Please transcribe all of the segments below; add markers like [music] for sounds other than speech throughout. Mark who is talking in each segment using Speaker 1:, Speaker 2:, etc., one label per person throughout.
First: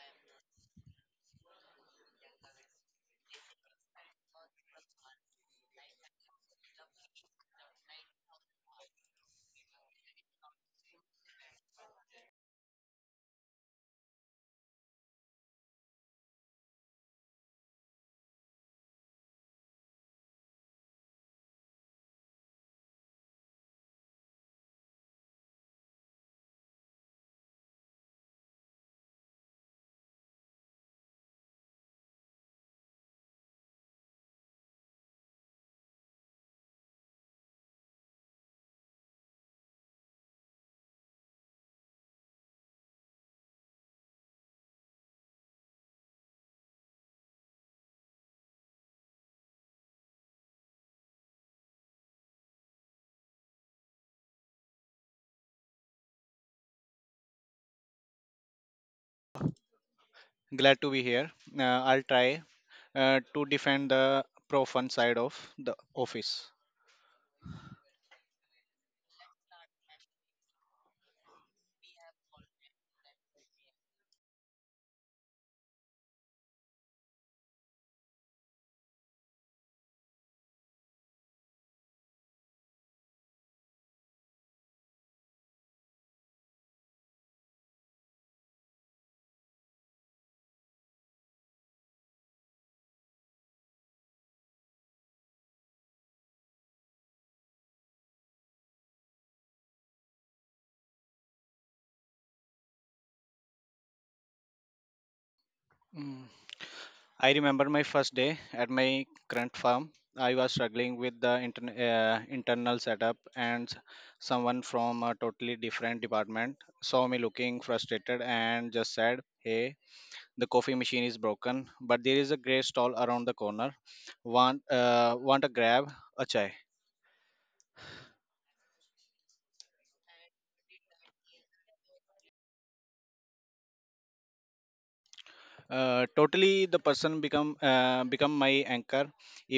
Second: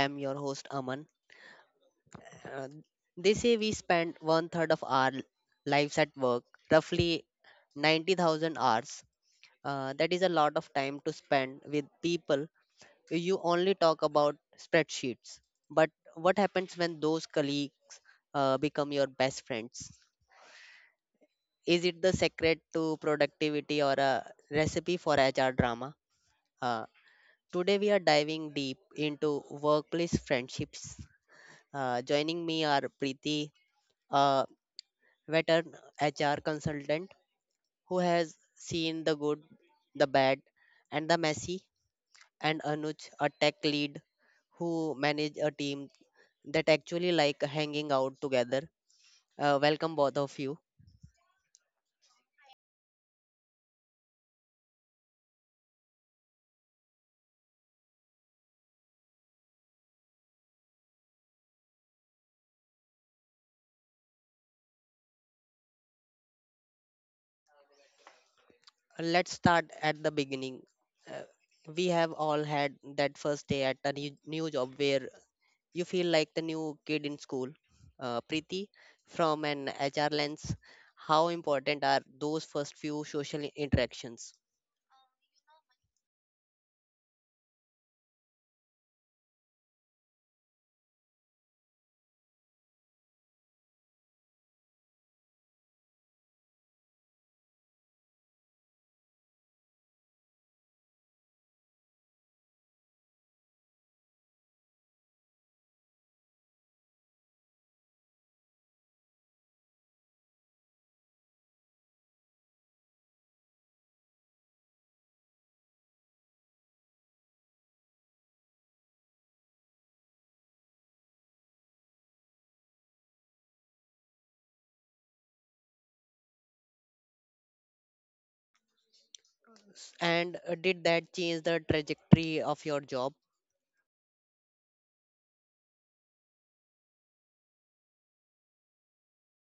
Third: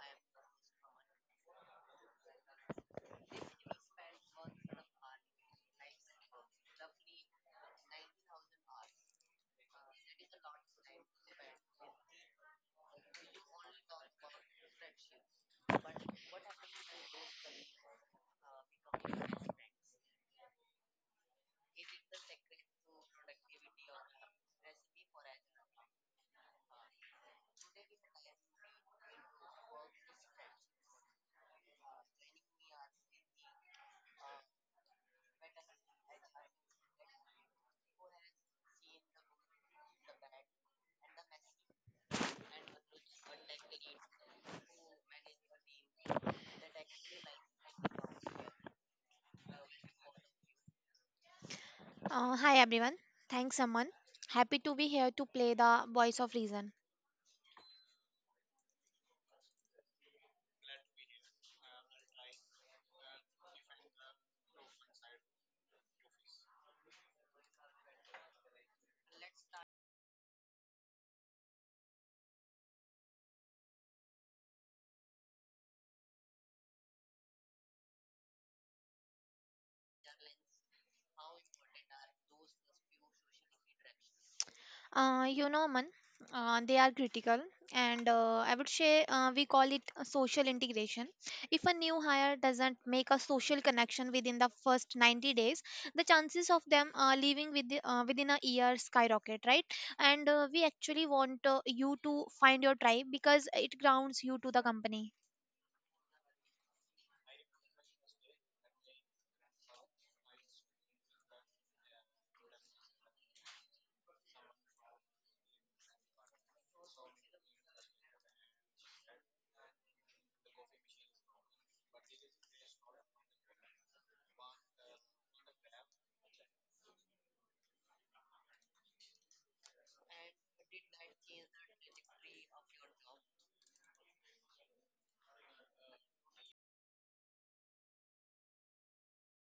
Speaker 1: am your host, Aman. Uh, they say we spend one third of our lives at work, roughly 90,000 hours. That is a lot of time to spend with people. You only talk about spreadsheets. But what happens when those colleagues become your best friends? Is it the secret to productivity or a recipe for HR drama? Uh, Today, we are diving deep into workplace friendships. Joining me are Preeti, a veteran HR consultant who has seen the good, the bad, and the messy, and Anuj, a tech lead who manage a team that actually like hanging out together. Welcome both of you.
Speaker 2: Hi everyone. Thanks, Aman. Happy to be here to play the voice of reason.
Speaker 3: Glad to be here. I'll try to defend the pro fun side of the office.
Speaker 1: Let's start at the beginning. Uh, we have all had that first day at a new job where you feel like the new kid in school. Preeti, from an HR lens, how important are those first few social interactions?
Speaker 2: Aman, they are critical, and I would say we call it a social integration. If a new hire doesn't make a social connection within the first 90 days, the chances of them leaving with within a year skyrocket, right? And we actually want you to find your tribe because it grounds you to the company.
Speaker 3: Mm. I remember my first day at my current firm. I was struggling with the internal setup, and someone from a totally different department saw me looking frustrated and just said, "Hey, the coffee machine is broken, but there is a great stall around the corner. Want a grab? A chai."
Speaker 1: And did that change the trajectory of your job? [laughs]
Speaker 3: Totally the person become my anchor.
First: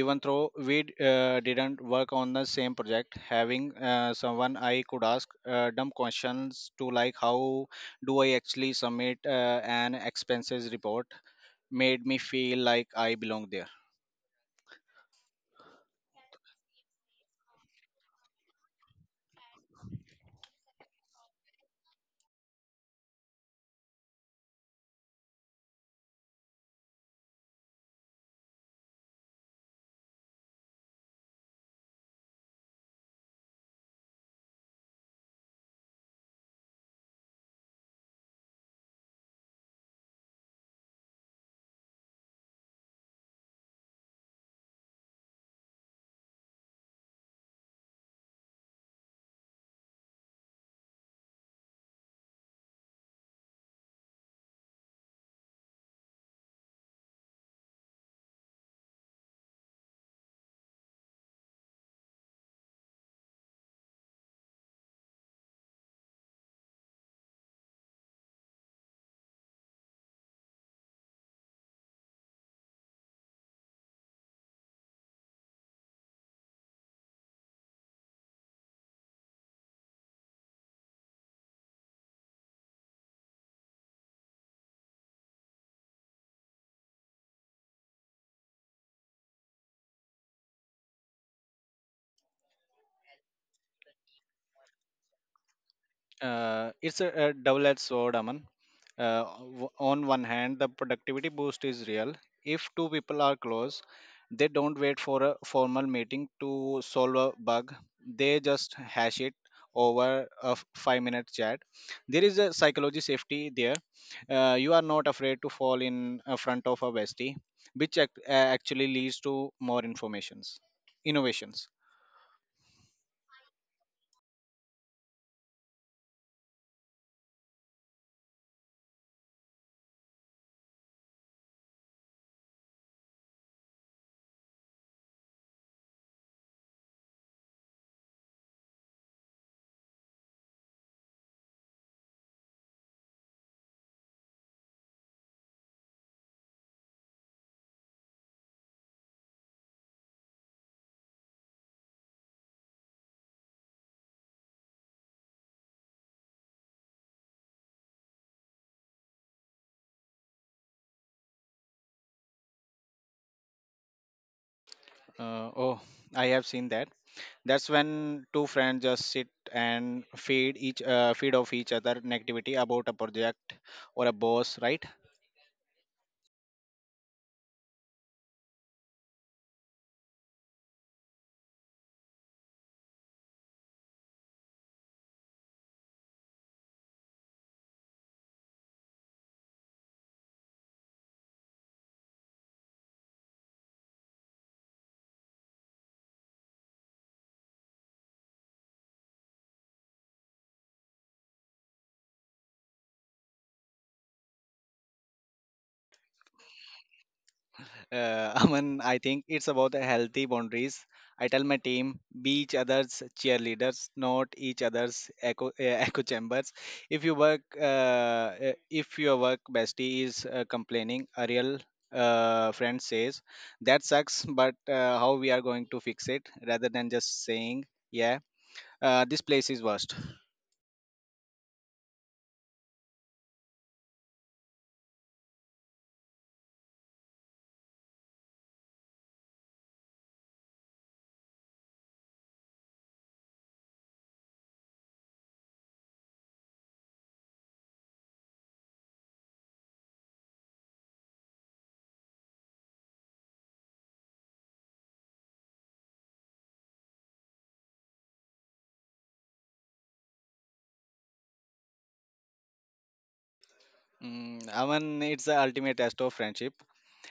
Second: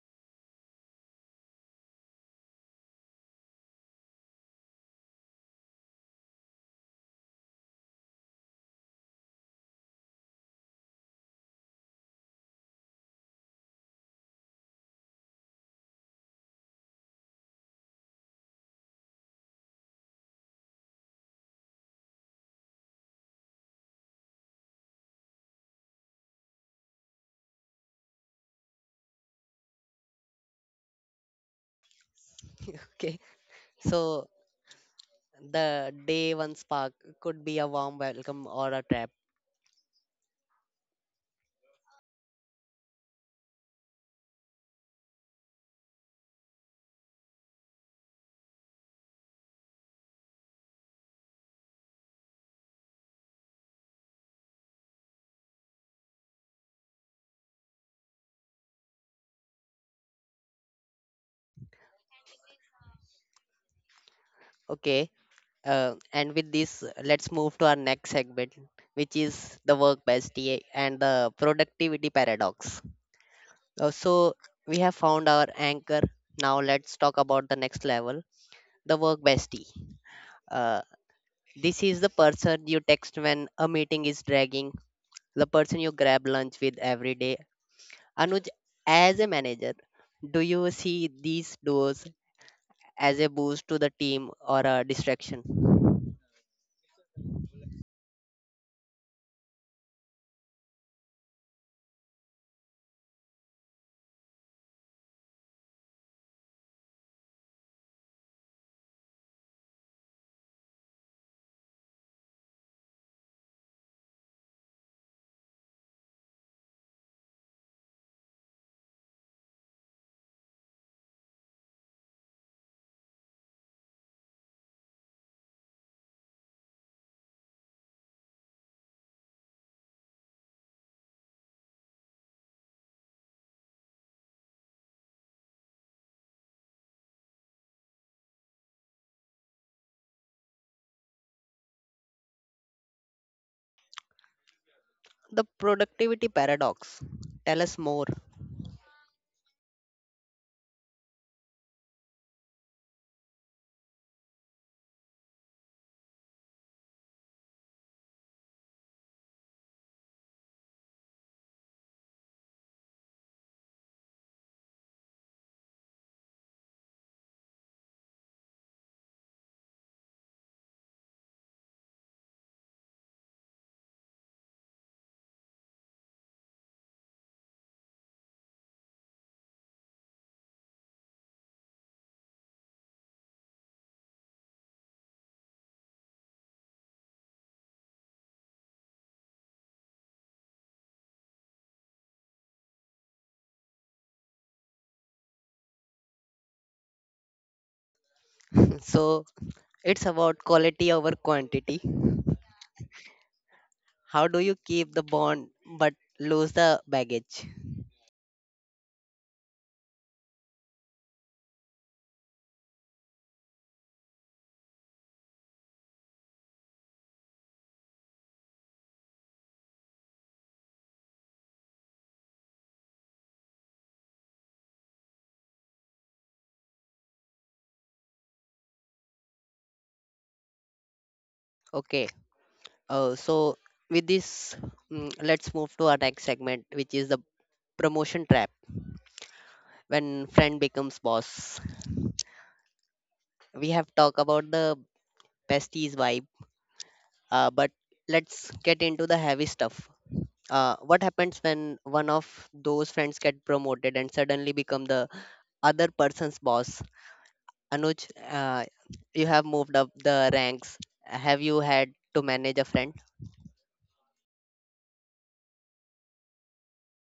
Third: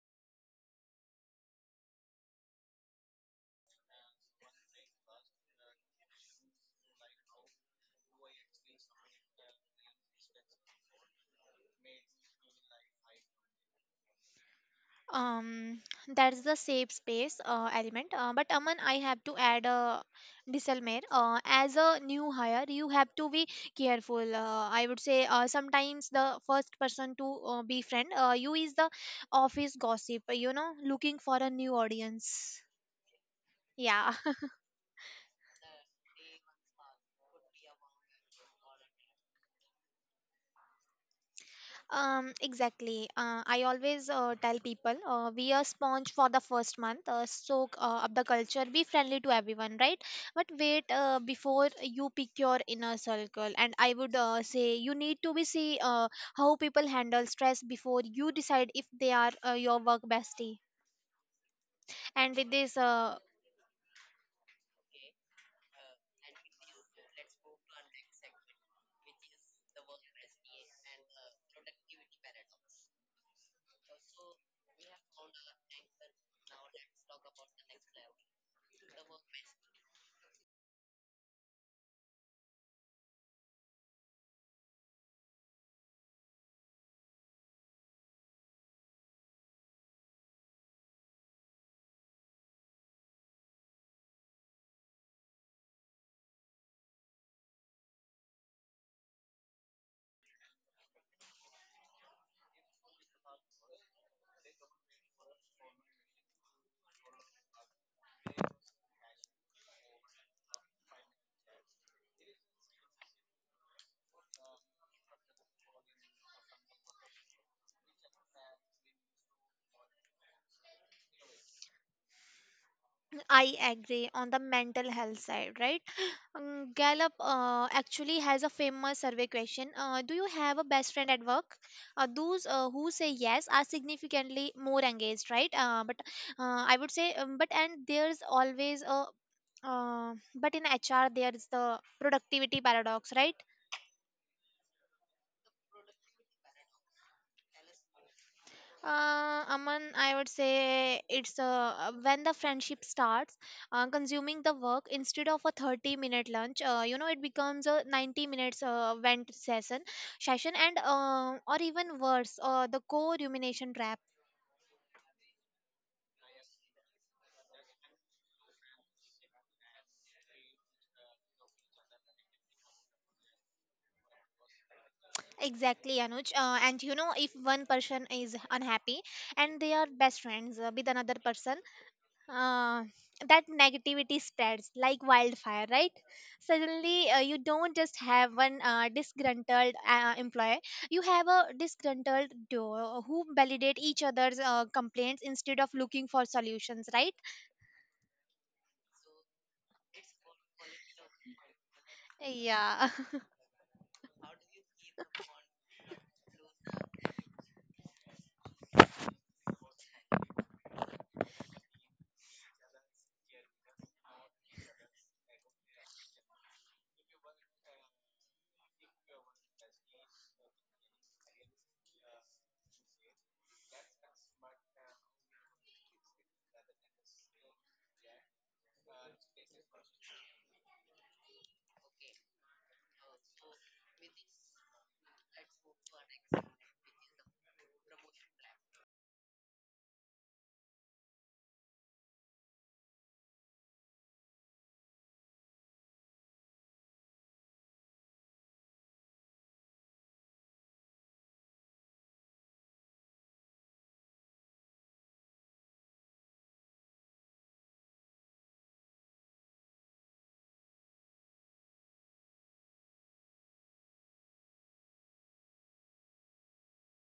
Speaker 3: Even though we didn't work on the same project, having someone I could ask dumb questions to, like how do I actually submit an expenses report, made me feel like I belong there.
Speaker 2: um that's the safe space element, but Aman, I have to add a disclaimer. As a new hire, you have to be careful. I would say sometimes the first person to befriend you is the office gossip, you know, looking for a new audience.
Speaker 1: Okay,
Speaker 2: Yeah.
Speaker 1: so the day one spark could be a warm welcome or a trap.
Speaker 2: Exactly. I always tell people we are sponge for the first month. Soak up the culture, be friendly to everyone, right? But wait before you pick your inner circle. And I would say you need to be see how people handle stress before you decide if they are your work bestie. And with this,
Speaker 1: Okay, and with this, let's move to our next segment, which is the work bestie and the productivity paradox. So we have found our anchor. Now let's talk about the next level, the work bestie. Uh, this is the person you text when a meeting is dragging, the person you grab lunch with every day. Anuj, as a manager, do you see these duos as a boost to the team or a distraction?
Speaker 3: It's a double-edged sword, Aman. Uh, on one hand, the productivity boost is real. If two people are close, they don't wait for a formal meeting to solve a bug. They just hash it over a five-minute chat. There is a psychology safety there. You are not afraid to fall in front of a bestie, which actually leads to more informations, innovations.
Speaker 2: I agree on the mental health side, right? [gasps] Gallup actually has a famous survey question. Do you have a best friend at work? Those who say yes are significantly more engaged, right? But I would say, but and there's always a but in HR there is the productivity paradox, right?
Speaker 1: The productivity paradox. Tell us more.
Speaker 2: Aman, I would say it's when the friendship starts consuming the work, instead of a 30-minute lunch, it becomes a 90 minutes vent session, and or even worse, the co rumination trap.
Speaker 3: Uh, oh, I have seen that. That's when two friends just sit and feed off each other negativity about a project or a boss, right?
Speaker 2: Exactly, Anuj. And you know, if one person is unhappy and they are best friends with another person, uh, that negativity spreads like wildfire, right? Suddenly, you don't just have one disgruntled employee, you have a disgruntled duo who validate each other's complaints instead of looking for solutions, right?
Speaker 1: So it's about quality over quantity.
Speaker 2: Yeah. [laughs]
Speaker 1: How do you keep the bond but lose the baggage?
Speaker 3: [laughs] Aman, I think it's about the healthy boundaries. I tell my team, be each other's cheerleaders, not each other's echo [laughs] echo chambers. If you work if your work bestie is complaining, a real friend says, "That sucks, but how we are going to fix it?" rather than just saying, "Yeah, this place is worst."
Speaker 1: Okay. So with this, let's move to our next segment, which is the promotion trap when friend becomes boss. We have talked about the besties vibe, but let's get into the heavy stuff. What happens when one of those friends get promoted and suddenly become the other person's boss? Anuj, you have moved up the ranks. Have you had to manage a friend?
Speaker 3: Mm, Aman, it's the ultimate test of friendship.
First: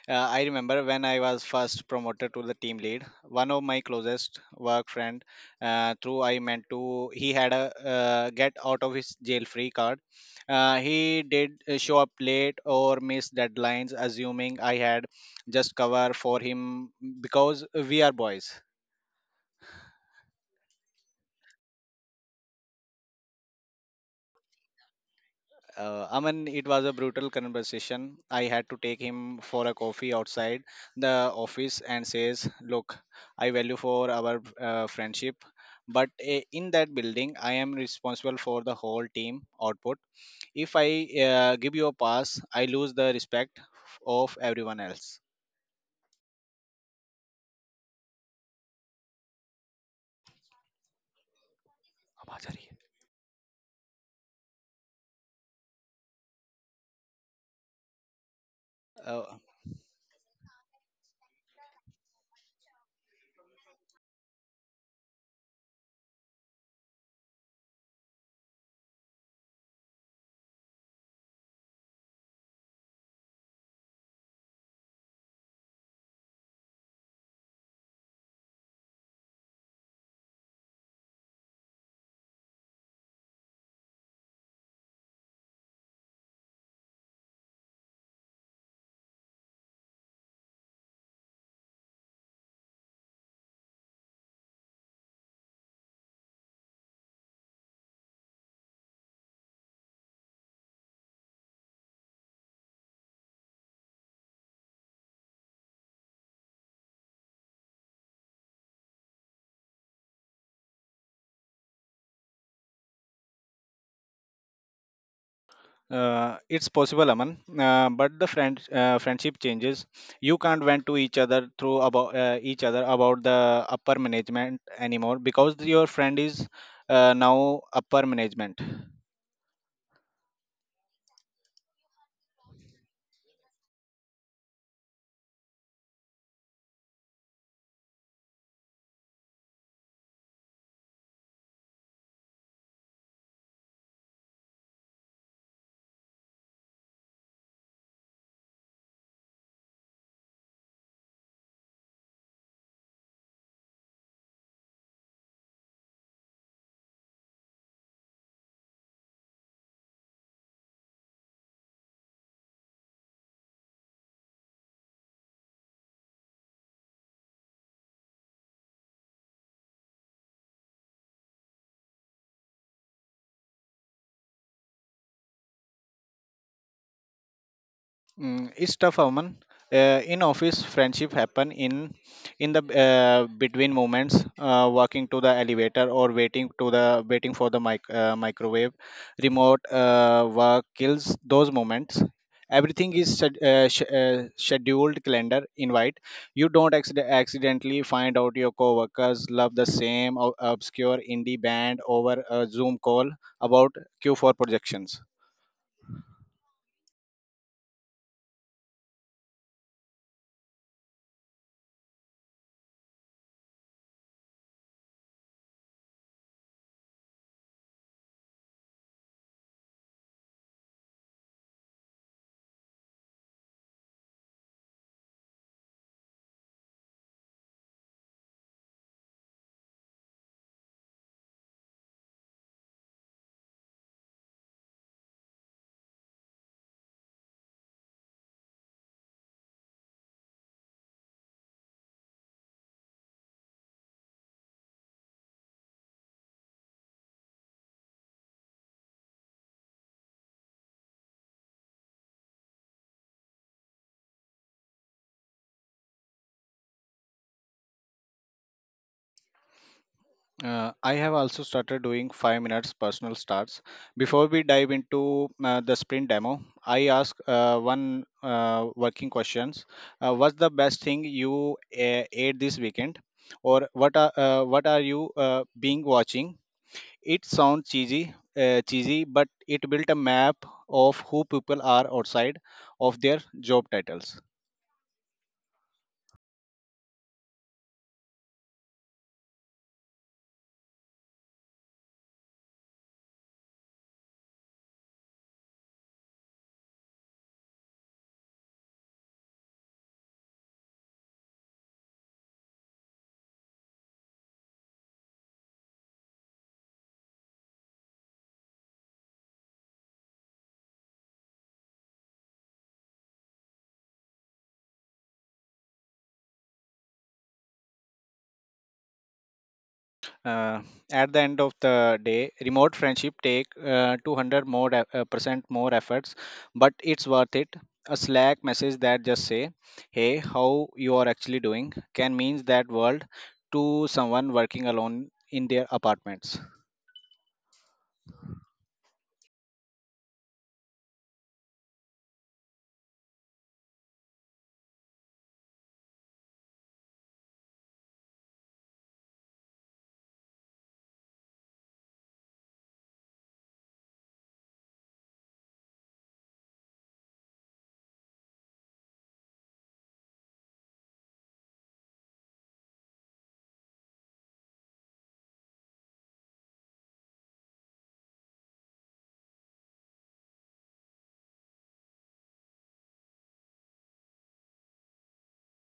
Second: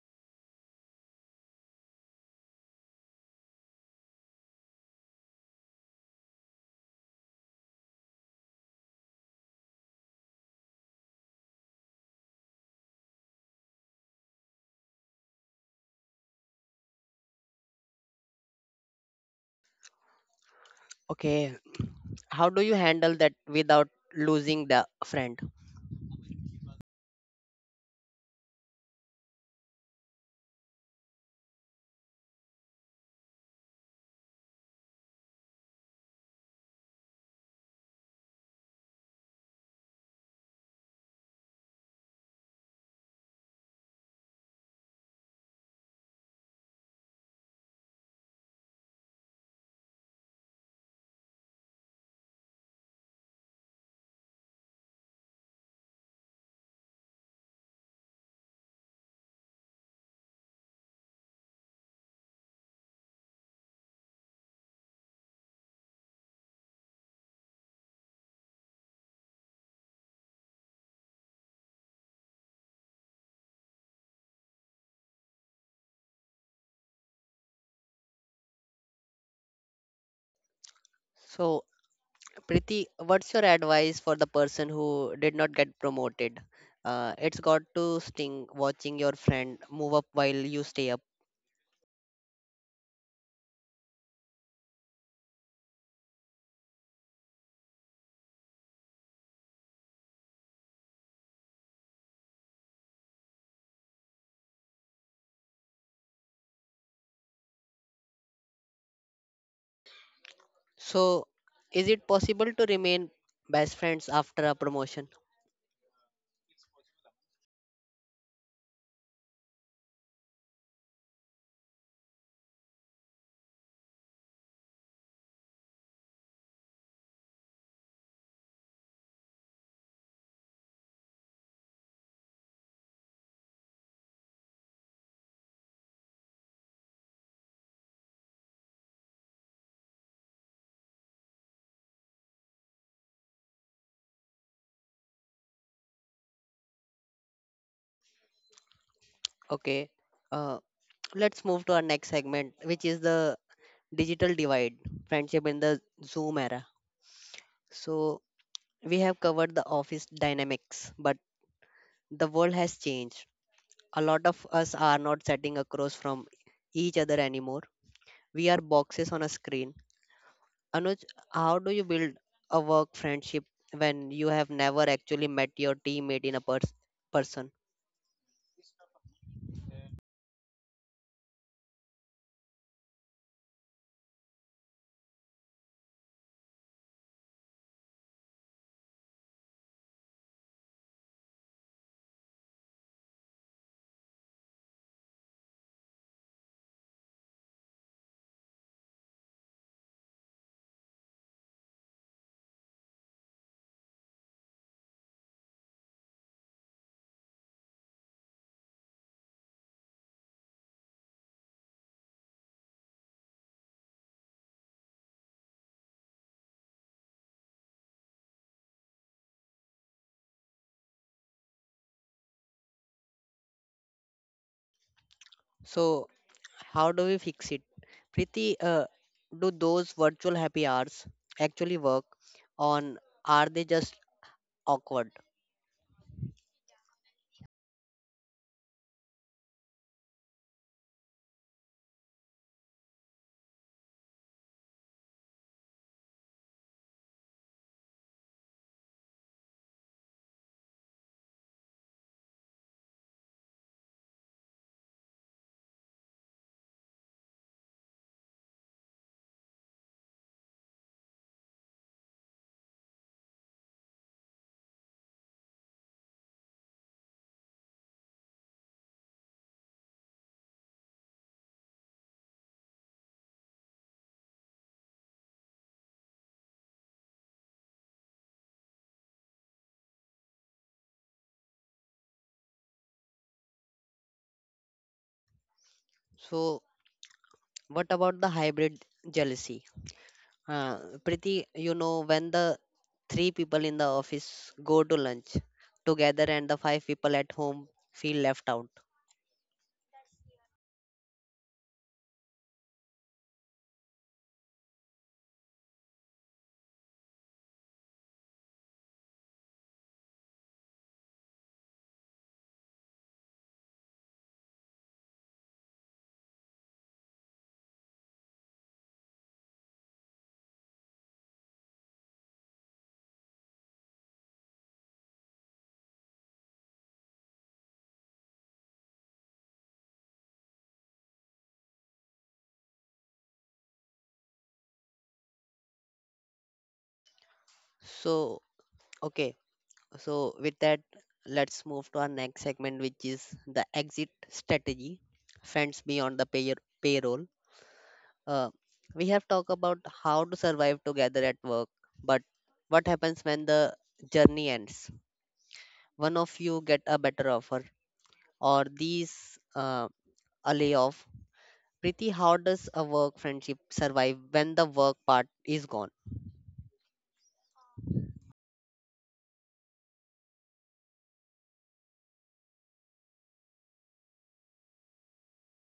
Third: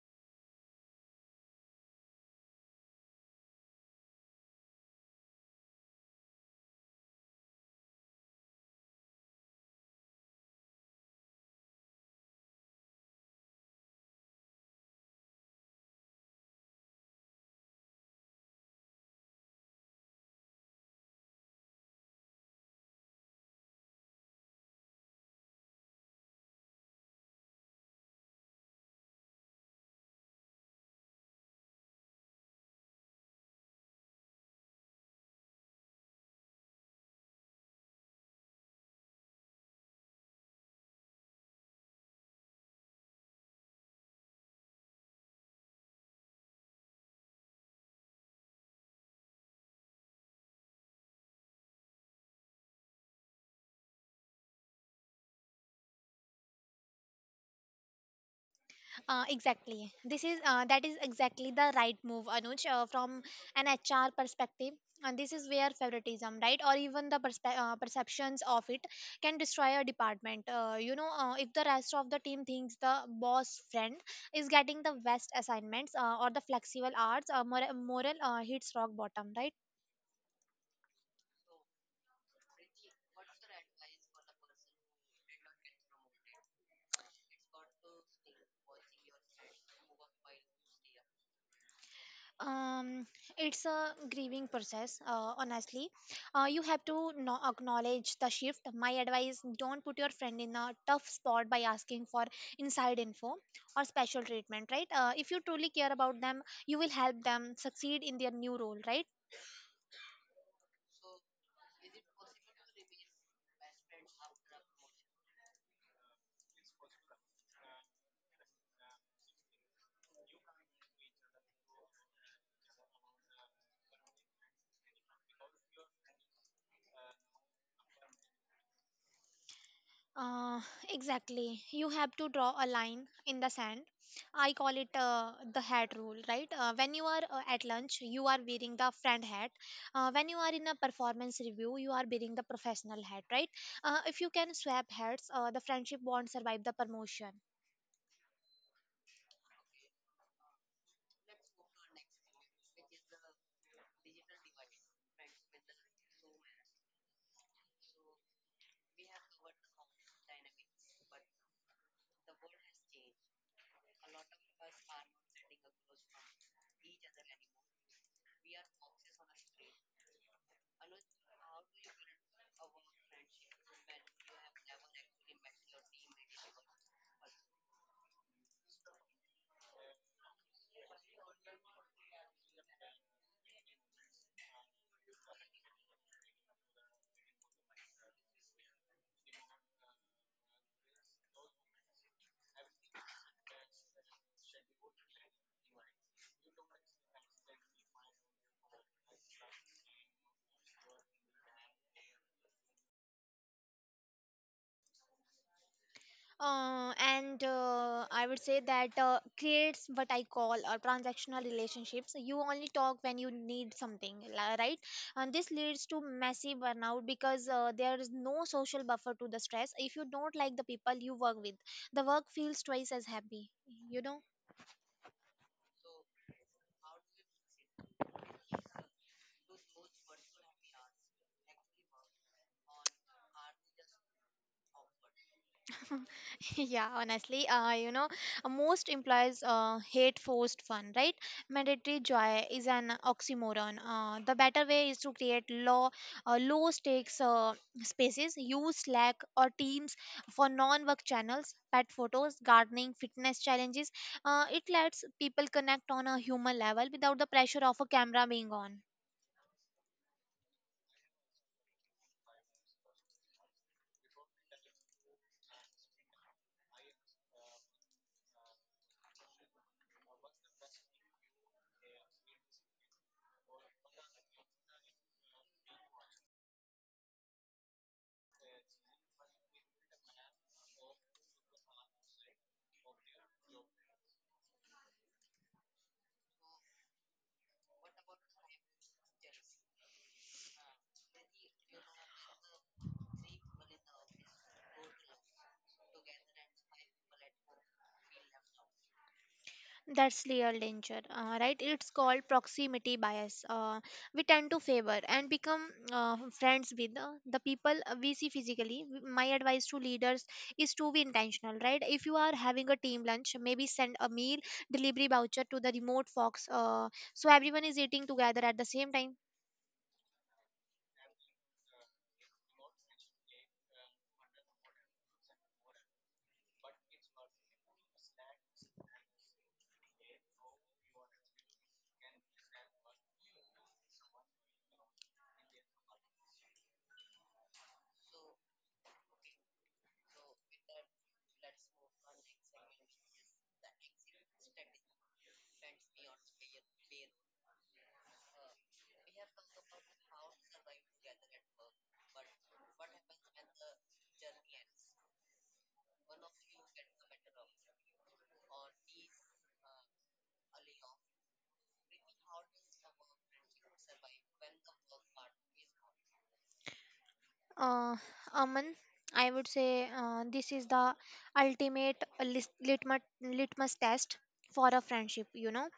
Speaker 3: I remember when I was first promoted to the team lead, one of my closest work friend, through I meant to, he had a get out of his jail free card. He did show up late or miss deadlines, assuming I had just cover for him because we are boys.
Speaker 1: Okay, how do you handle that without losing the friend?
Speaker 3: Aman, it was a brutal conversation. I had to take him for a coffee outside the office and says, "Look, I value for our friendship, but in that building, I am responsible for the whole team output. If I give you a pass, I lose the respect of everyone else." आवाज आ रही है. Uh,
Speaker 2: Exactly. This is That is exactly the right move, Anuj, from an HR perspective. And this is where favoritism, right, or even the perceptions of it can destroy a department. If the rest of the team thinks the boss friend is getting the best assignments or the flexible hours, moral hits rock bottom, right?
Speaker 1: So Priti, what's your advice for the person who did not get promoted? It's got to sting watching your friend move up while you stay up.
Speaker 2: um, it's a grieving process, honestly. You have to acknowledge the shift. My advice: don't put your friend in a tough spot by asking for inside info or special treatment, right? If you truly care about them, you will help them succeed in their new role, right?
Speaker 1: So, is it possible to remain best friends after a promotion?
Speaker 3: It's possible, Aman, but the friendship changes. You can't vent to each other through about each other about the upper management anymore because your friend is now upper management.
Speaker 2: Uh, exactly. You have to draw a line in the sand. I call it the hat rule, right? When you are at lunch, you are wearing the friend hat. When you are in a performance review, you are wearing the professional hat, right? If you can swap hats, the friendship won't survive the promotion.
Speaker 1: Okay, uh, let's move to our next segment, which is the digital divide friendship in the Zoom era. So, we have covered the office dynamics, but the world has changed. A lot of us are not sitting across from each other anymore. We are boxes on a screen. Anuj, how do you build a work friendship when you have never actually met your teammate in a person?
Speaker 3: Mm, it's tough, Aman. In office, friendship happen in the between moments, walking to the elevator or waiting for the microwave. Remote work kills those moments. Everything is scheduled calendar invite. You don't accidentally find out your coworkers love the same obscure indie band over a Zoom call about Q4 projections.
Speaker 2: And I would say that creates what I call transactional relationships. You only talk when you need something, right? And this leads to massive burnout because there is no social buffer to the stress. If you don't like the people you work with, the work feels twice as happy. You know.
Speaker 1: So, how do we fix it? Priti, do those virtual happy hours actually work on are they just awkward?
Speaker 2: [laughs] Yeah, honestly, most implies hate forced fun, right? Mandatory joy is an oxymoron. The better way is to create low stakes spaces. Use Slack or Teams for non-work channels, pet photos, gardening, fitness challenges. It lets people connect on a human level without the pressure of a camera being on.
Speaker 3: I have also started doing 5 minutes personal starts. Before we dive into the sprint demo, I ask one working questions. What's the best thing you ate this weekend, or what are you being watching? It sounds cheesy, but it built a map of who people are outside of their job titles.
Speaker 1: So, what about the hybrid jealousy? Uh, Priti, you know, when the three people in the office go to lunch together and the five people at home feel left out.
Speaker 2: That's real danger, right? It's called proximity bias. We tend to favor and become friends with the people we see physically. My advice to leaders is to be intentional, right? If you are having a team lunch, maybe send a meal delivery voucher to the remote folks, so everyone is eating together at the same time.
Speaker 3: uh, at the end of the day, remote friendship take 200 more percent more efforts, but it's worth it. A Slack message that just say, "Hey, how you are actually doing?" can means that world to someone working alone in their apartments.
Speaker 1: So, Okay, so with that, let's move to our next segment, which is the exit strategy, friends beyond the payroll. Uh, we have talked about how to survive together at work, but what happens when the journey ends? One of you get a better offer, or these uh, a layoff. Pretty, how does a work friendship survive when the work part is gone?
Speaker 2: Uh, Aman, I would say this is the ultimate litmus test for a friendship. You know.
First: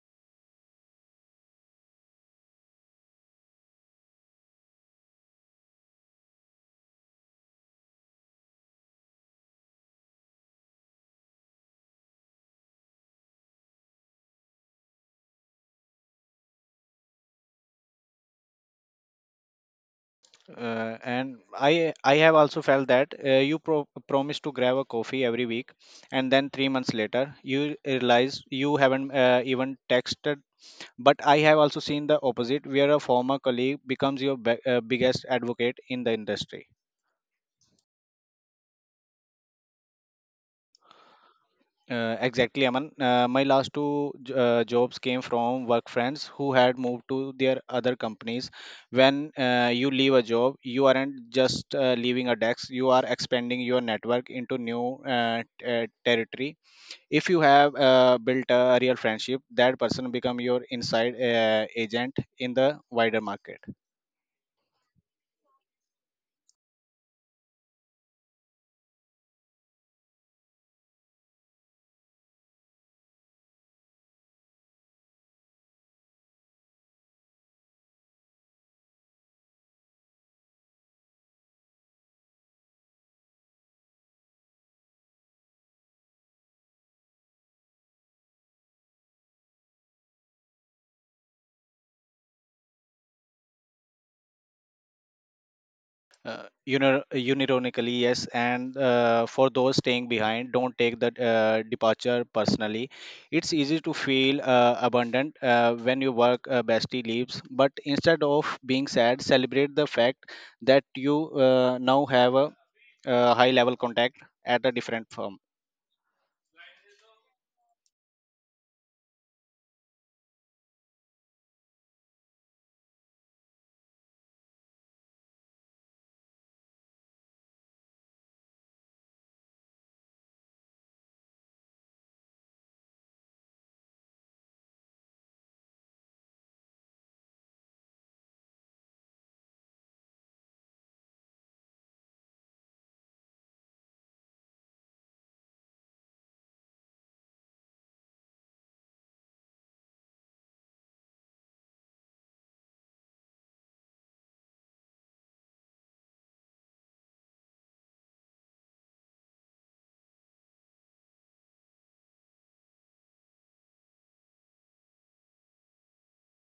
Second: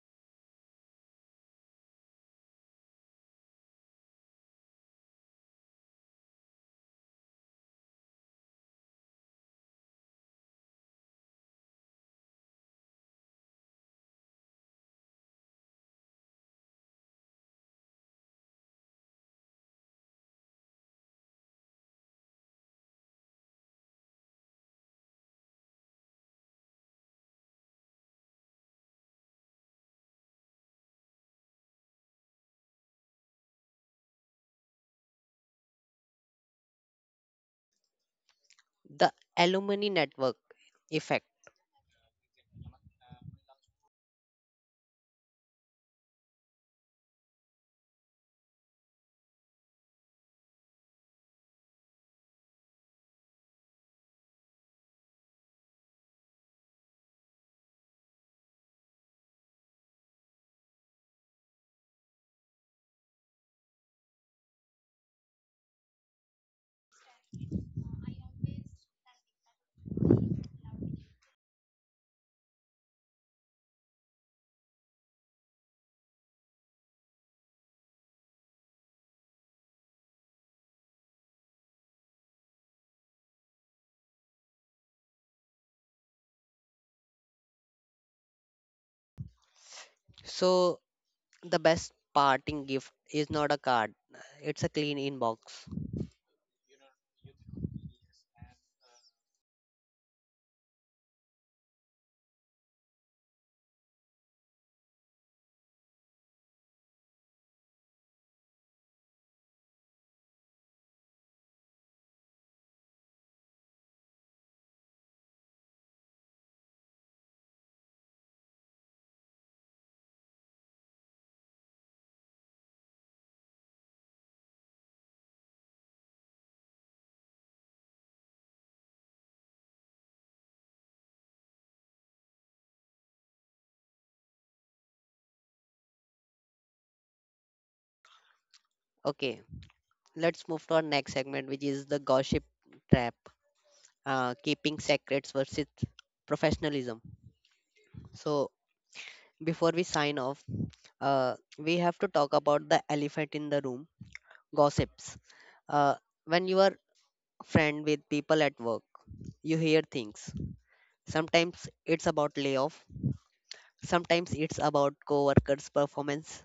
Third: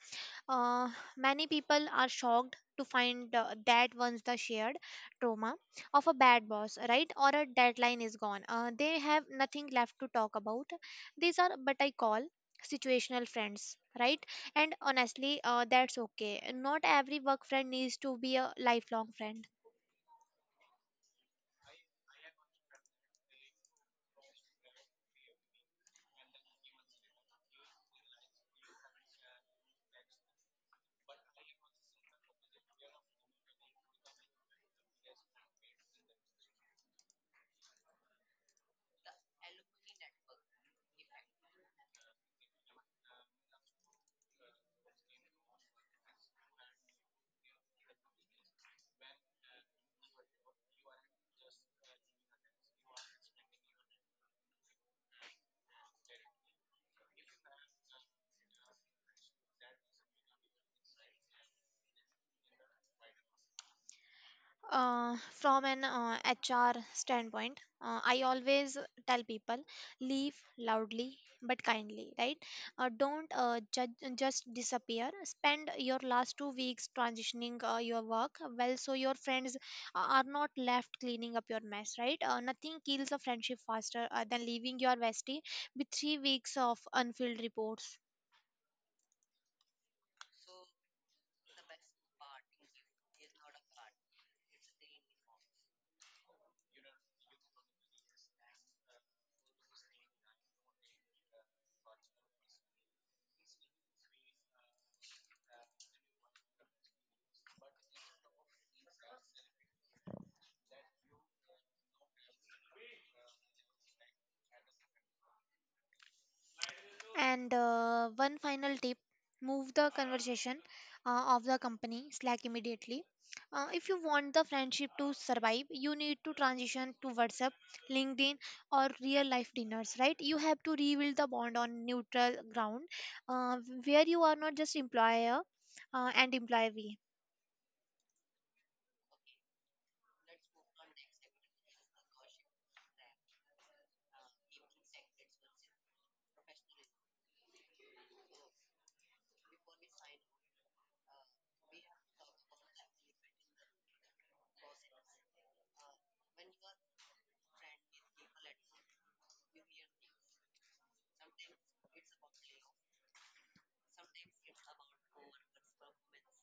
Speaker 2: Uh, Many people are shocked to find that once the shared trauma of a bad boss, right, or a deadline is gone, they have nothing left to talk about. These are but I call situational friends, right? And honestly, that's okay. Not every work friend needs to be a lifelong friend.
Speaker 3: And I have also felt that you promise to grab a coffee every week, and then 3 months later you realize you haven't even texted. But I have also seen the opposite, where a former colleague becomes your biggest advocate in the industry.
Speaker 1: The alumni network effect.
Speaker 3: Exactly, Aman. My last two jobs came from work friends who had moved to their other companies. When you leave a job, you aren't just leaving a desk, you are expanding your network into new territory. If you have built a real friendship, that person become your inside agent in the wider market.
Speaker 2: From an HR standpoint, I always tell people: leave loudly but kindly, right? Don't judge, just disappear. Spend your last 2 weeks transitioning your work well, so your friends are not left cleaning up your mess, right? Nothing kills a friendship faster than leaving your bestie with 3 weeks of unfilled reports.
Speaker 1: So the best parting gift is not a card, it's a clean inbox.
Speaker 3: Unir- Unironically, yes. And for those staying behind, don't take the departure personally. It's easy to feel abundant when your work bestie leaves, but instead of being sad, celebrate the fact that you now have a high level contact at a different firm.
Speaker 2: And one final tip: move the conversation of the company Slack immediately. If you want the friendship to survive, you need to transition to WhatsApp, LinkedIn, or real life dinners, right? You have to rebuild the bond on neutral ground, uh, where you are not just employer and employee.
Speaker 1: Okay, let's move to our next segment, which is the gossip trap, keeping secrets versus professionalism. So, before we sign off, we have to talk about the elephant in the room gossips. Uh, when you are friend with people at work, you hear things. Sometimes it's about layoff, sometimes it's about co workers' performance.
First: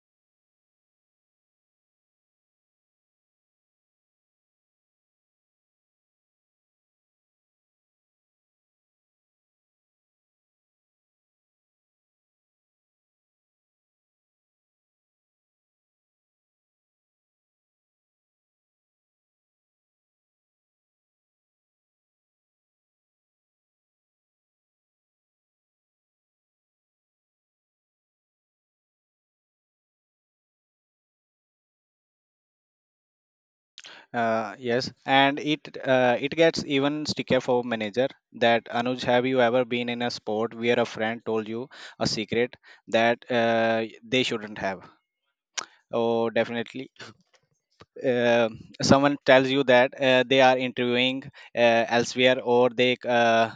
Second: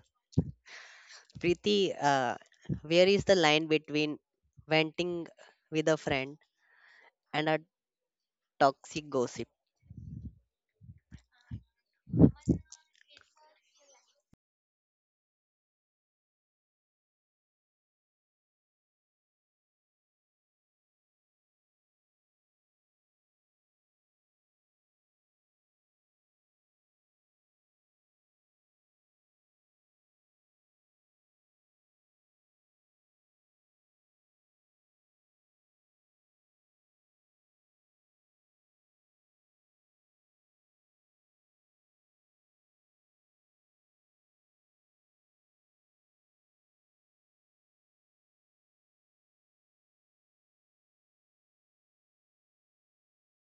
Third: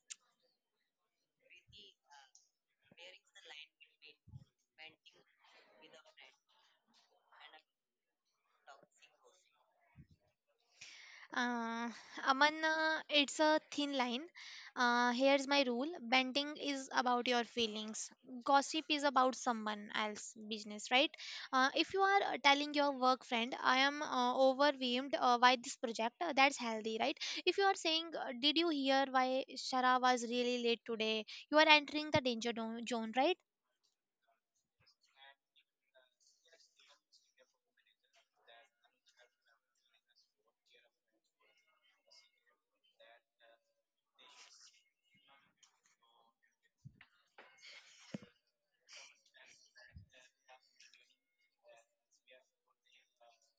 Speaker 1: Preeti, where is the line between venting with a friend and a toxic gossip?
Speaker 2: Uh, Aman, it's a thin line. Here's my rule: bending is about your feelings, gossip is about someone else's business, right? If you are telling your work friend, I am overwhelmed by this project, that's healthy, right? If you are saying, did you hear why Shara was really late today? You are entering the zone, right?
Speaker 3: Yes, and it gets even stickier for manager. That Anuj, have you ever been in a sport where a friend told you a secret that they shouldn't have? Oh, definitely. uh, Someone tells you that they are interviewing elsewhere, or they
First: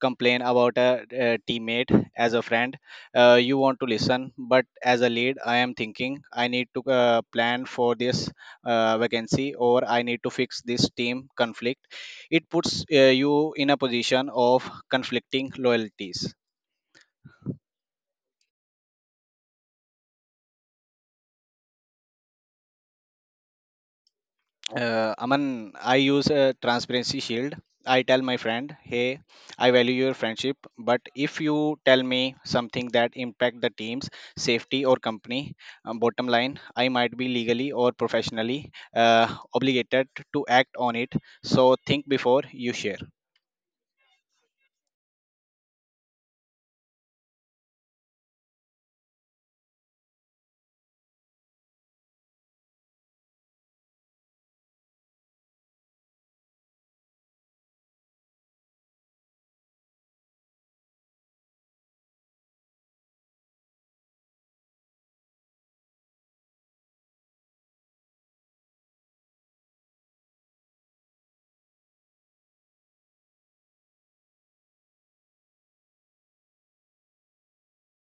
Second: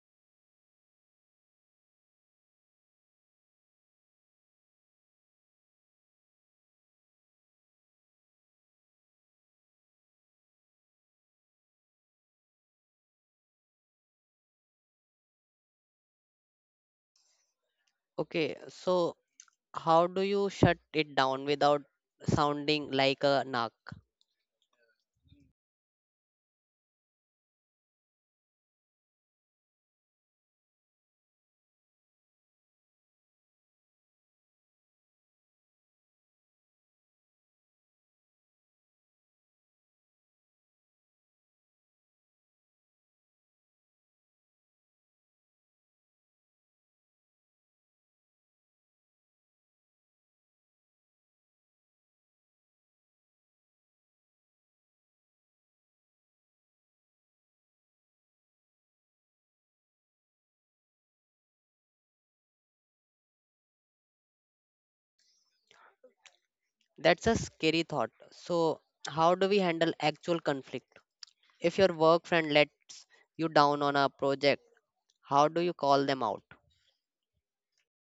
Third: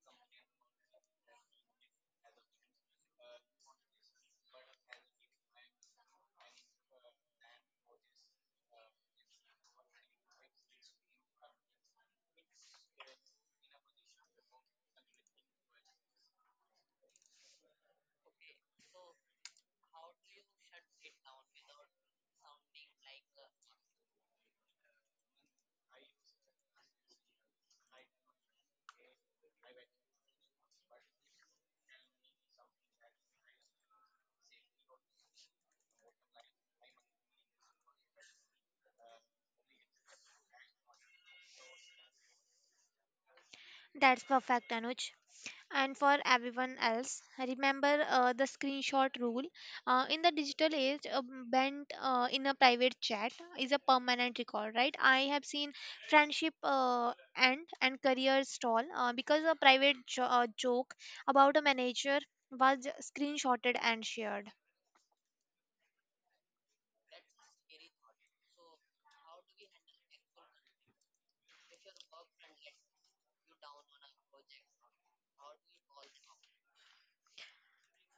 Speaker 3: complain about a teammate as a friend. You want to listen, but as a lead, I am thinking I need to plan for this vacancy, or I need to fix this team conflict. It puts you in a position of conflicting loyalties.
Speaker 1: Okay, so how do you shut it down without sounding like a narc?
Speaker 3: Aman, I use a transparency shield. I tell my friend, "Hey, I value your friendship, but if you tell me something that impact the team's safety or company bottom line, I might be legally or professionally obligated to act on it. So think before you share."
Speaker 2: That's perfect, Anuj. And for everyone else, remember the screenshot rule. In the digital age, a bent in a private chat is a permanent record, right? I have seen friendship end and career stall because a private joke about a manager was screenshotted and shared.
Speaker 1: That's a scary thought. So, how do we handle actual conflict? If your work friend lets you down on a project, how do you call them out?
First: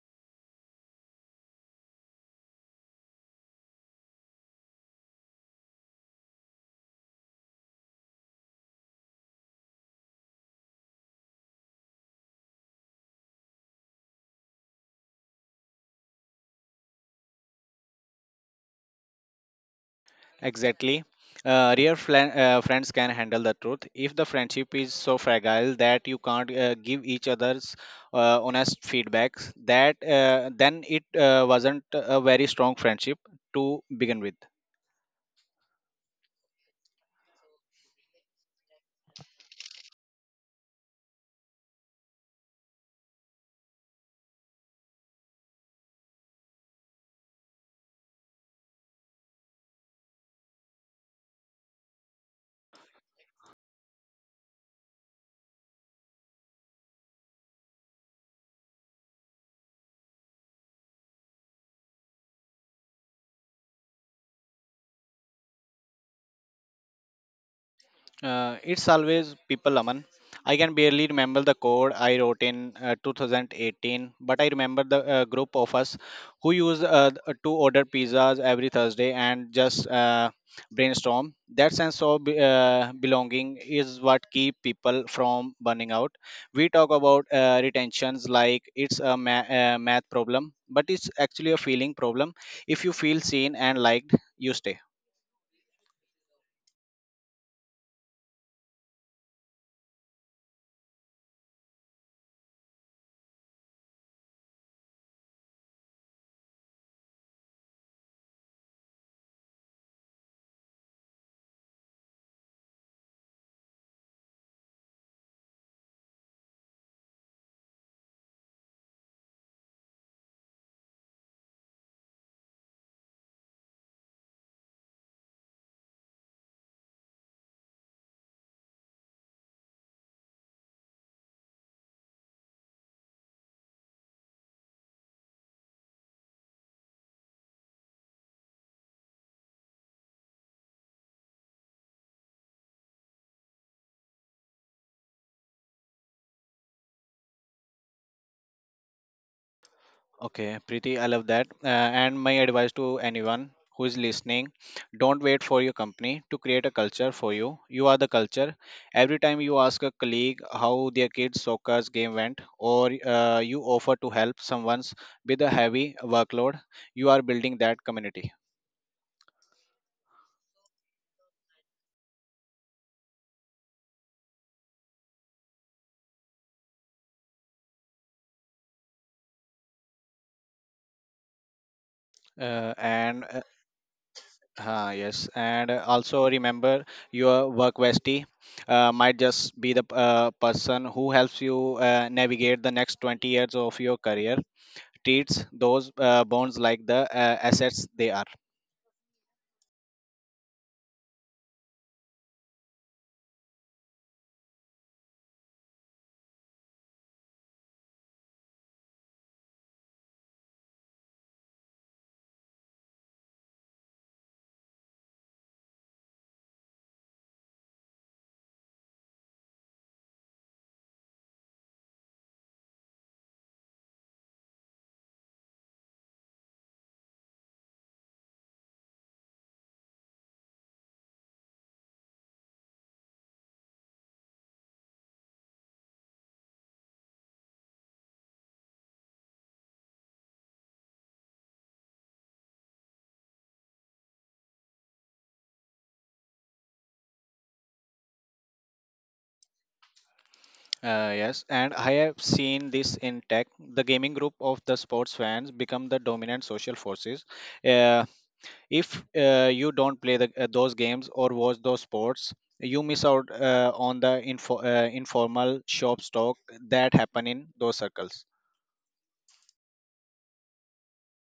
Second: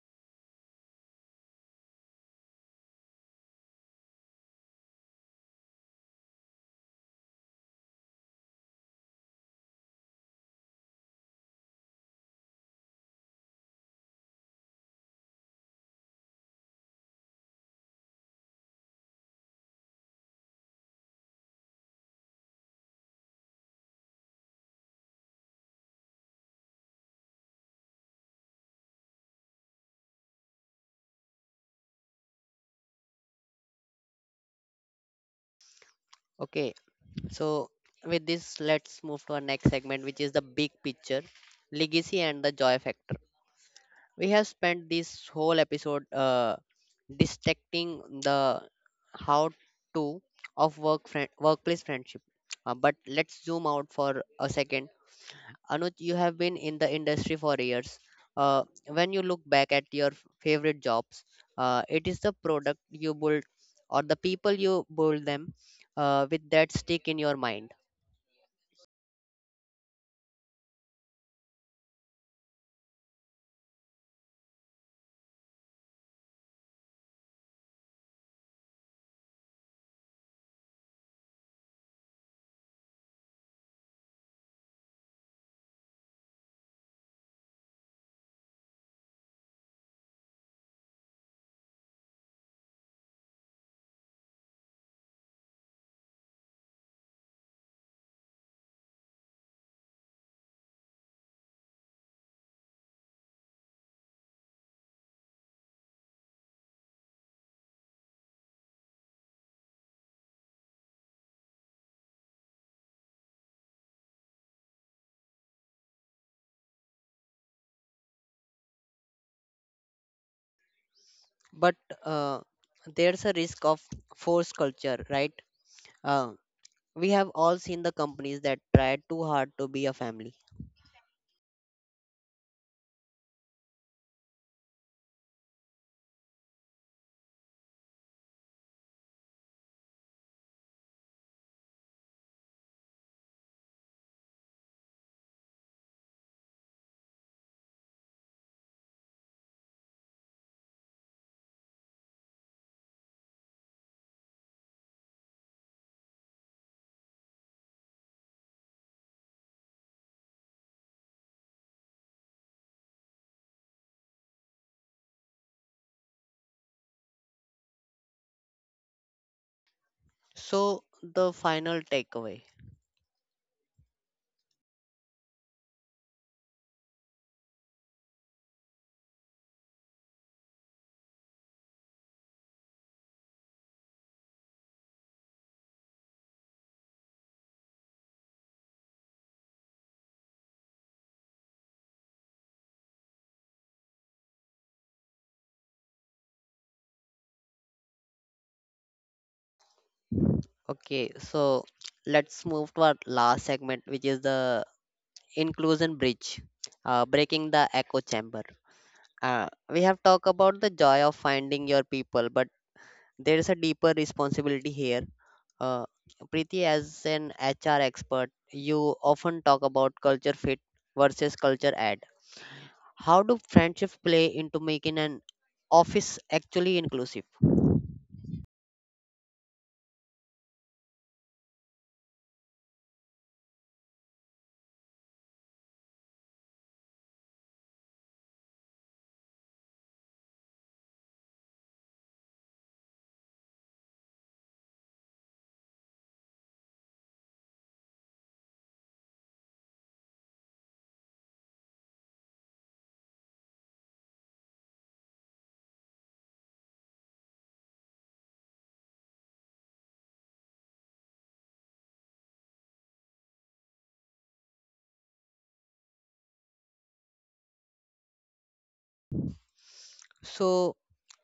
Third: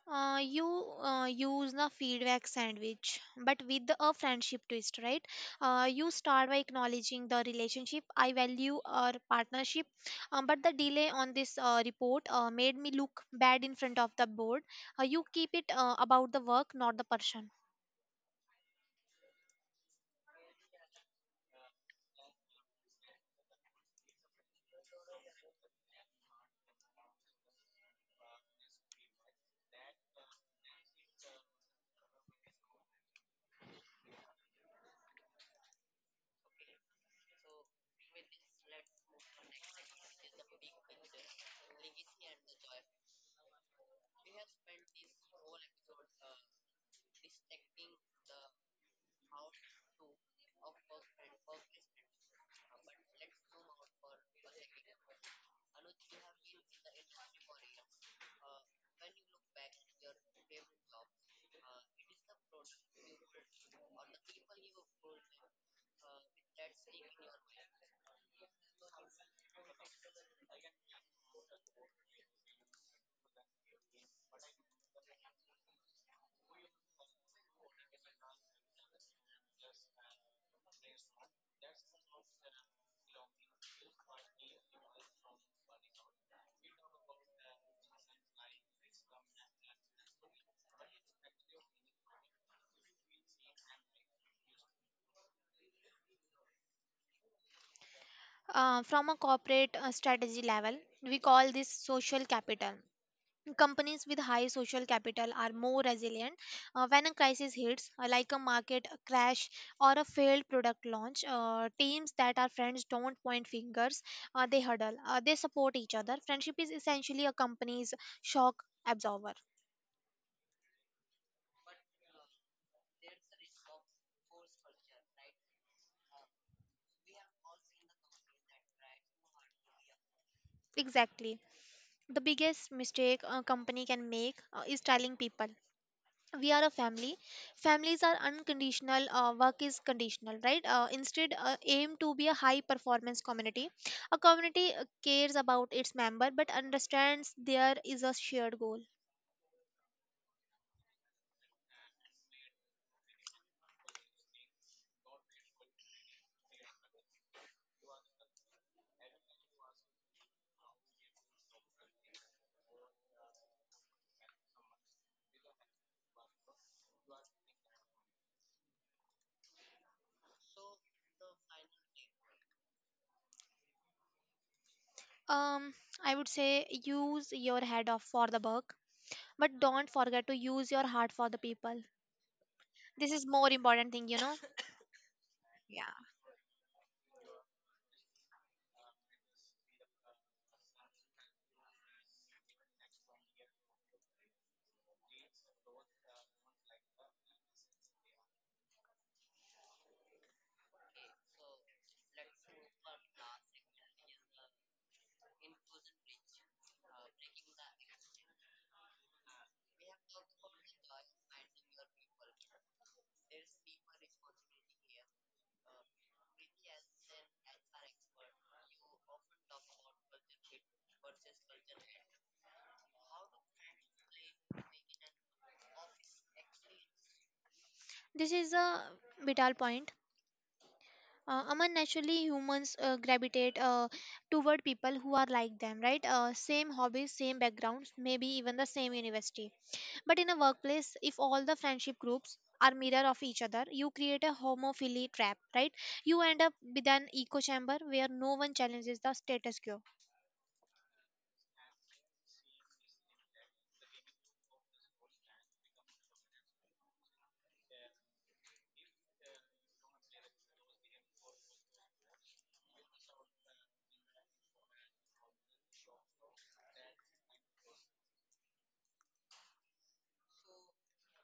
Speaker 2: You use the feedback sandwich, but with a friendship twist, right? You start by acknowledging the relationship. I value our partnership, but the delay on this report made me look bad in front of the board. You keep it about the work, not the person.
Speaker 3: Exactly. Real friends can handle the truth. If the friendship is so fragile that you can't give each other's honest feedbacks, that then it wasn't a very strong friendship to begin with.
Speaker 1: Okay, so with this, let's move to our next segment, which is the big picture legacy and the joy factor. We have spent this whole episode dissecting the how to of workplace friendship. But let's zoom out for a second. Anuj, you have been in the industry for years. uh, when you look back at your favorite jobs, it is the product you build or the people you build them with that stick in your mind?
Speaker 3: It's always people, Aman. I can barely remember the code I wrote in 2018, but I remember the group of us who used to order pizzas every Thursday and just brainstorm. That sense of belonging is what keep people from burning out. We talk about retentions like it's a math problem, but it's actually a feeling problem. If you feel seen and liked, you stay.
Speaker 2: From a corporate strategy level, we call this social capital. Companies with high social capital are more resilient when a crisis hits, like a market crash or a failed product launch. Teams that are friends don't point fingers, they huddle, they support each other. Friendship is essentially a company's shock absorber.
Speaker 1: But uh, there's a risk of force culture, right? Uh, We have all seen the companies that try too hard to be a family.
Speaker 2: Exactly. The biggest mistake a company can make is telling people we are a family. Families are unconditional, work is conditional, right? Instead, aim to be a high performance community, a community cares about its member but understands there is a shared goal.
Speaker 3: Okay, pretty. I love that. And my advice to anyone who is listening, don't wait for your company to create a culture for you. You are the culture. Every time you ask a colleague how their kids' soccer game went, or you offer to help someone with a heavy workload, you are building that community.
Speaker 1: So, the final takeaway.
Speaker 2: um I would say use your head off for the work, but don't forget to use your heart for the people.
Speaker 3: Uh,
Speaker 2: This
Speaker 3: and
Speaker 2: is
Speaker 3: uh,
Speaker 2: more important thing, you know.
Speaker 3: yes, and also remember, your work bestie might just be the person who helps you navigate the next 20 years of your career. Treats those bonds like the assets they are.
Speaker 1: Okay, so let's move to our last segment, which is the inclusion bridge, breaking the echo chamber. We have talked about the joy of finding your people, but there is a deeper responsibility here. Uh, Preeti, as an HR expert, you often talk about culture fit versus culture. How do friendships play into making an office actually inclusive?
Speaker 2: [laughs] This is a vital point. Aman, naturally, humans gravitate toward people who are like them, right? Same hobbies, same backgrounds, maybe even the same university. But in a workplace, if all the friendship groups are mirror of each other, you create a homophily trap, right? You end up with an echo chamber where no one challenges the status quo.
Speaker 3: Yes, and I have seen this in tech. The gaming group of the sports fans become the dominant social forces. Uh, if you don't play those games or watch those sports, you miss out on the informal shop talk that happen in those circles.
Speaker 1: So,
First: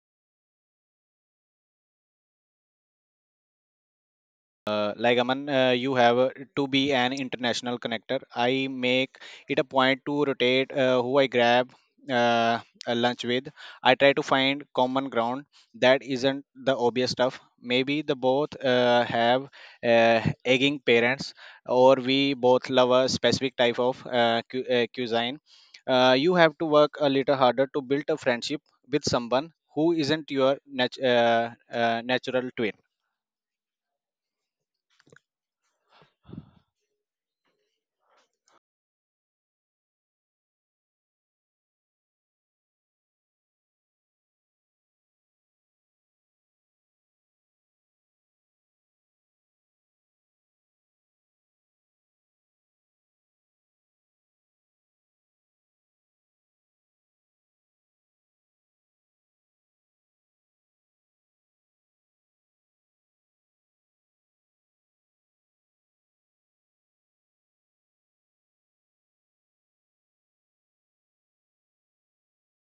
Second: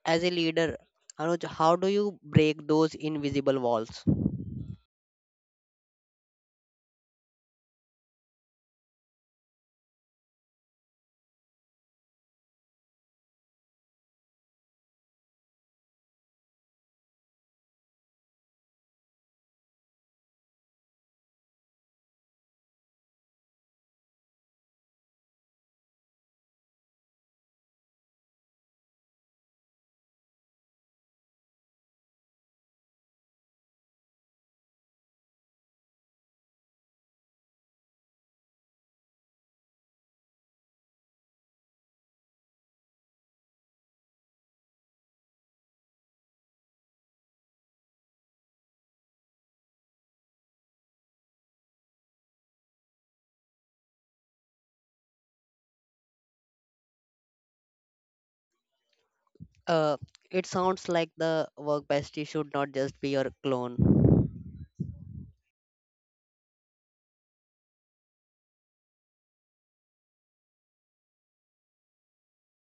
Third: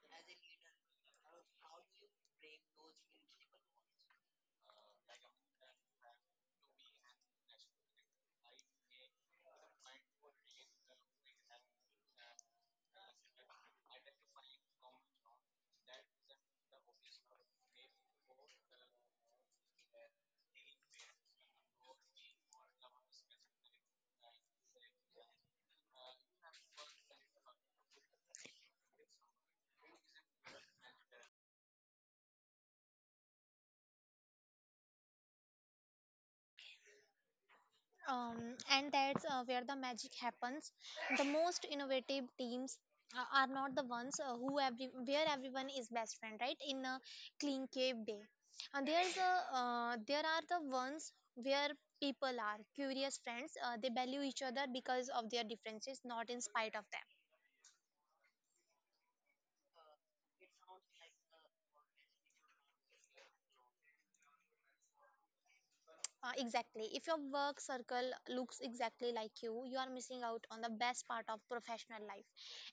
Speaker 1: as a leader, Anuj, how do you break those invisible walls?
Speaker 3: Like Aman, you have to be an international connector. I make it a point to rotate who I grab uh, a lunch with. I try to find common ground that isn't the obvious stuff. Maybe the both have uh, egging parents, or we both love a specific type of cuisine. You have to work a little harder to build a friendship with someone who isn't your natural twin.
Speaker 2: And that's where the magic happens. The most innovative teams are not the ones who every where everyone is best friend, right? In a clean cave day, and there's a there are the ones where people are curious friends. They value each other because of their differences, not in spite of them.
Speaker 1: Uh, it sounds like the work bestie should not just be your clone.
Speaker 2: Exactly. If your work circle looks exactly like you are missing out on the best part of professional life.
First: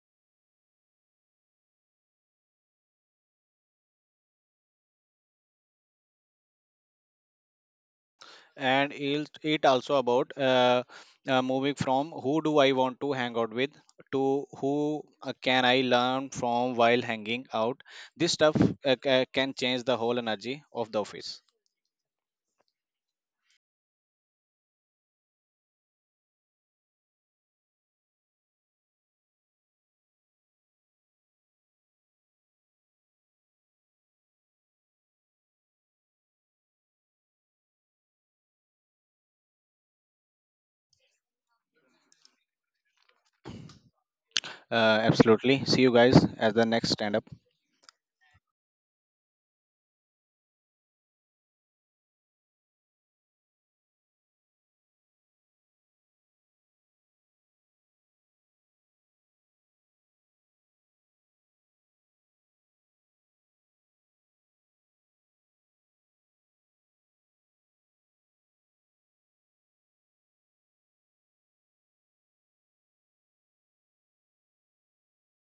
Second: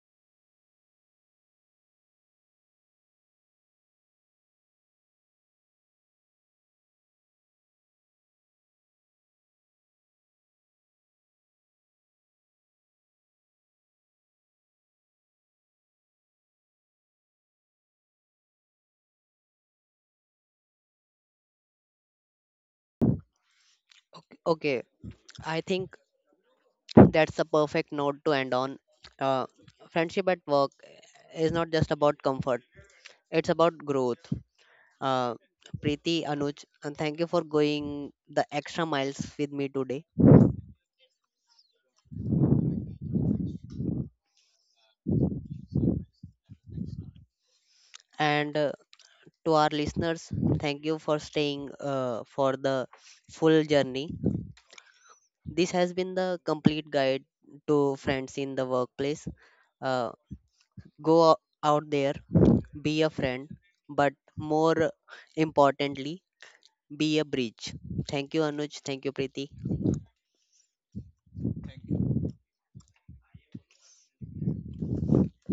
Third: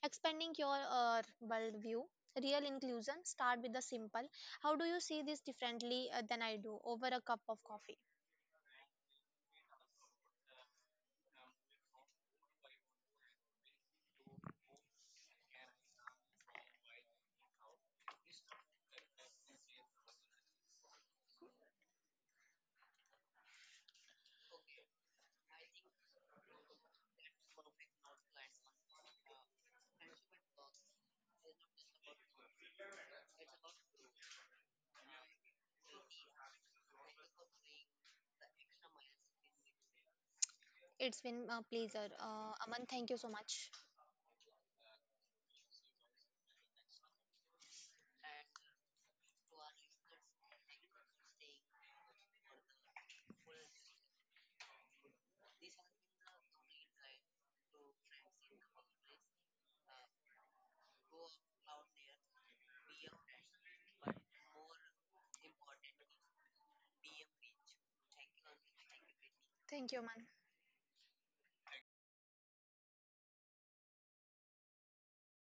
Speaker 2: Expanding your worldview, real inclusion, start with the simple. How do you see this differently than I do over a cup of coffee?
Speaker 3: And it also about moving from who do I want to hang out with to who can I learn from while hanging out. This stuff can change the whole energy of the office.
Speaker 1: Okay, I think that's the perfect note to end on. Uh, friendship at work is not just about comfort; it's about growth. Uh, Preeti, Anuj, and thank you for going the extra miles with me today.
Speaker 2: It's been a pleasure. Aman, thank you so much.
Speaker 3: uh, Absolutely. See you guys at the next stand up.
Speaker 1: And to our listeners. Thank you for staying for the full journey. This has been the complete guide to friends in the workplace. Uh, go out there, be a friend, but more importantly, be a bridge. Thank you, Anuj. Thank you, Preeti.
Speaker 2: Thank you, Aman.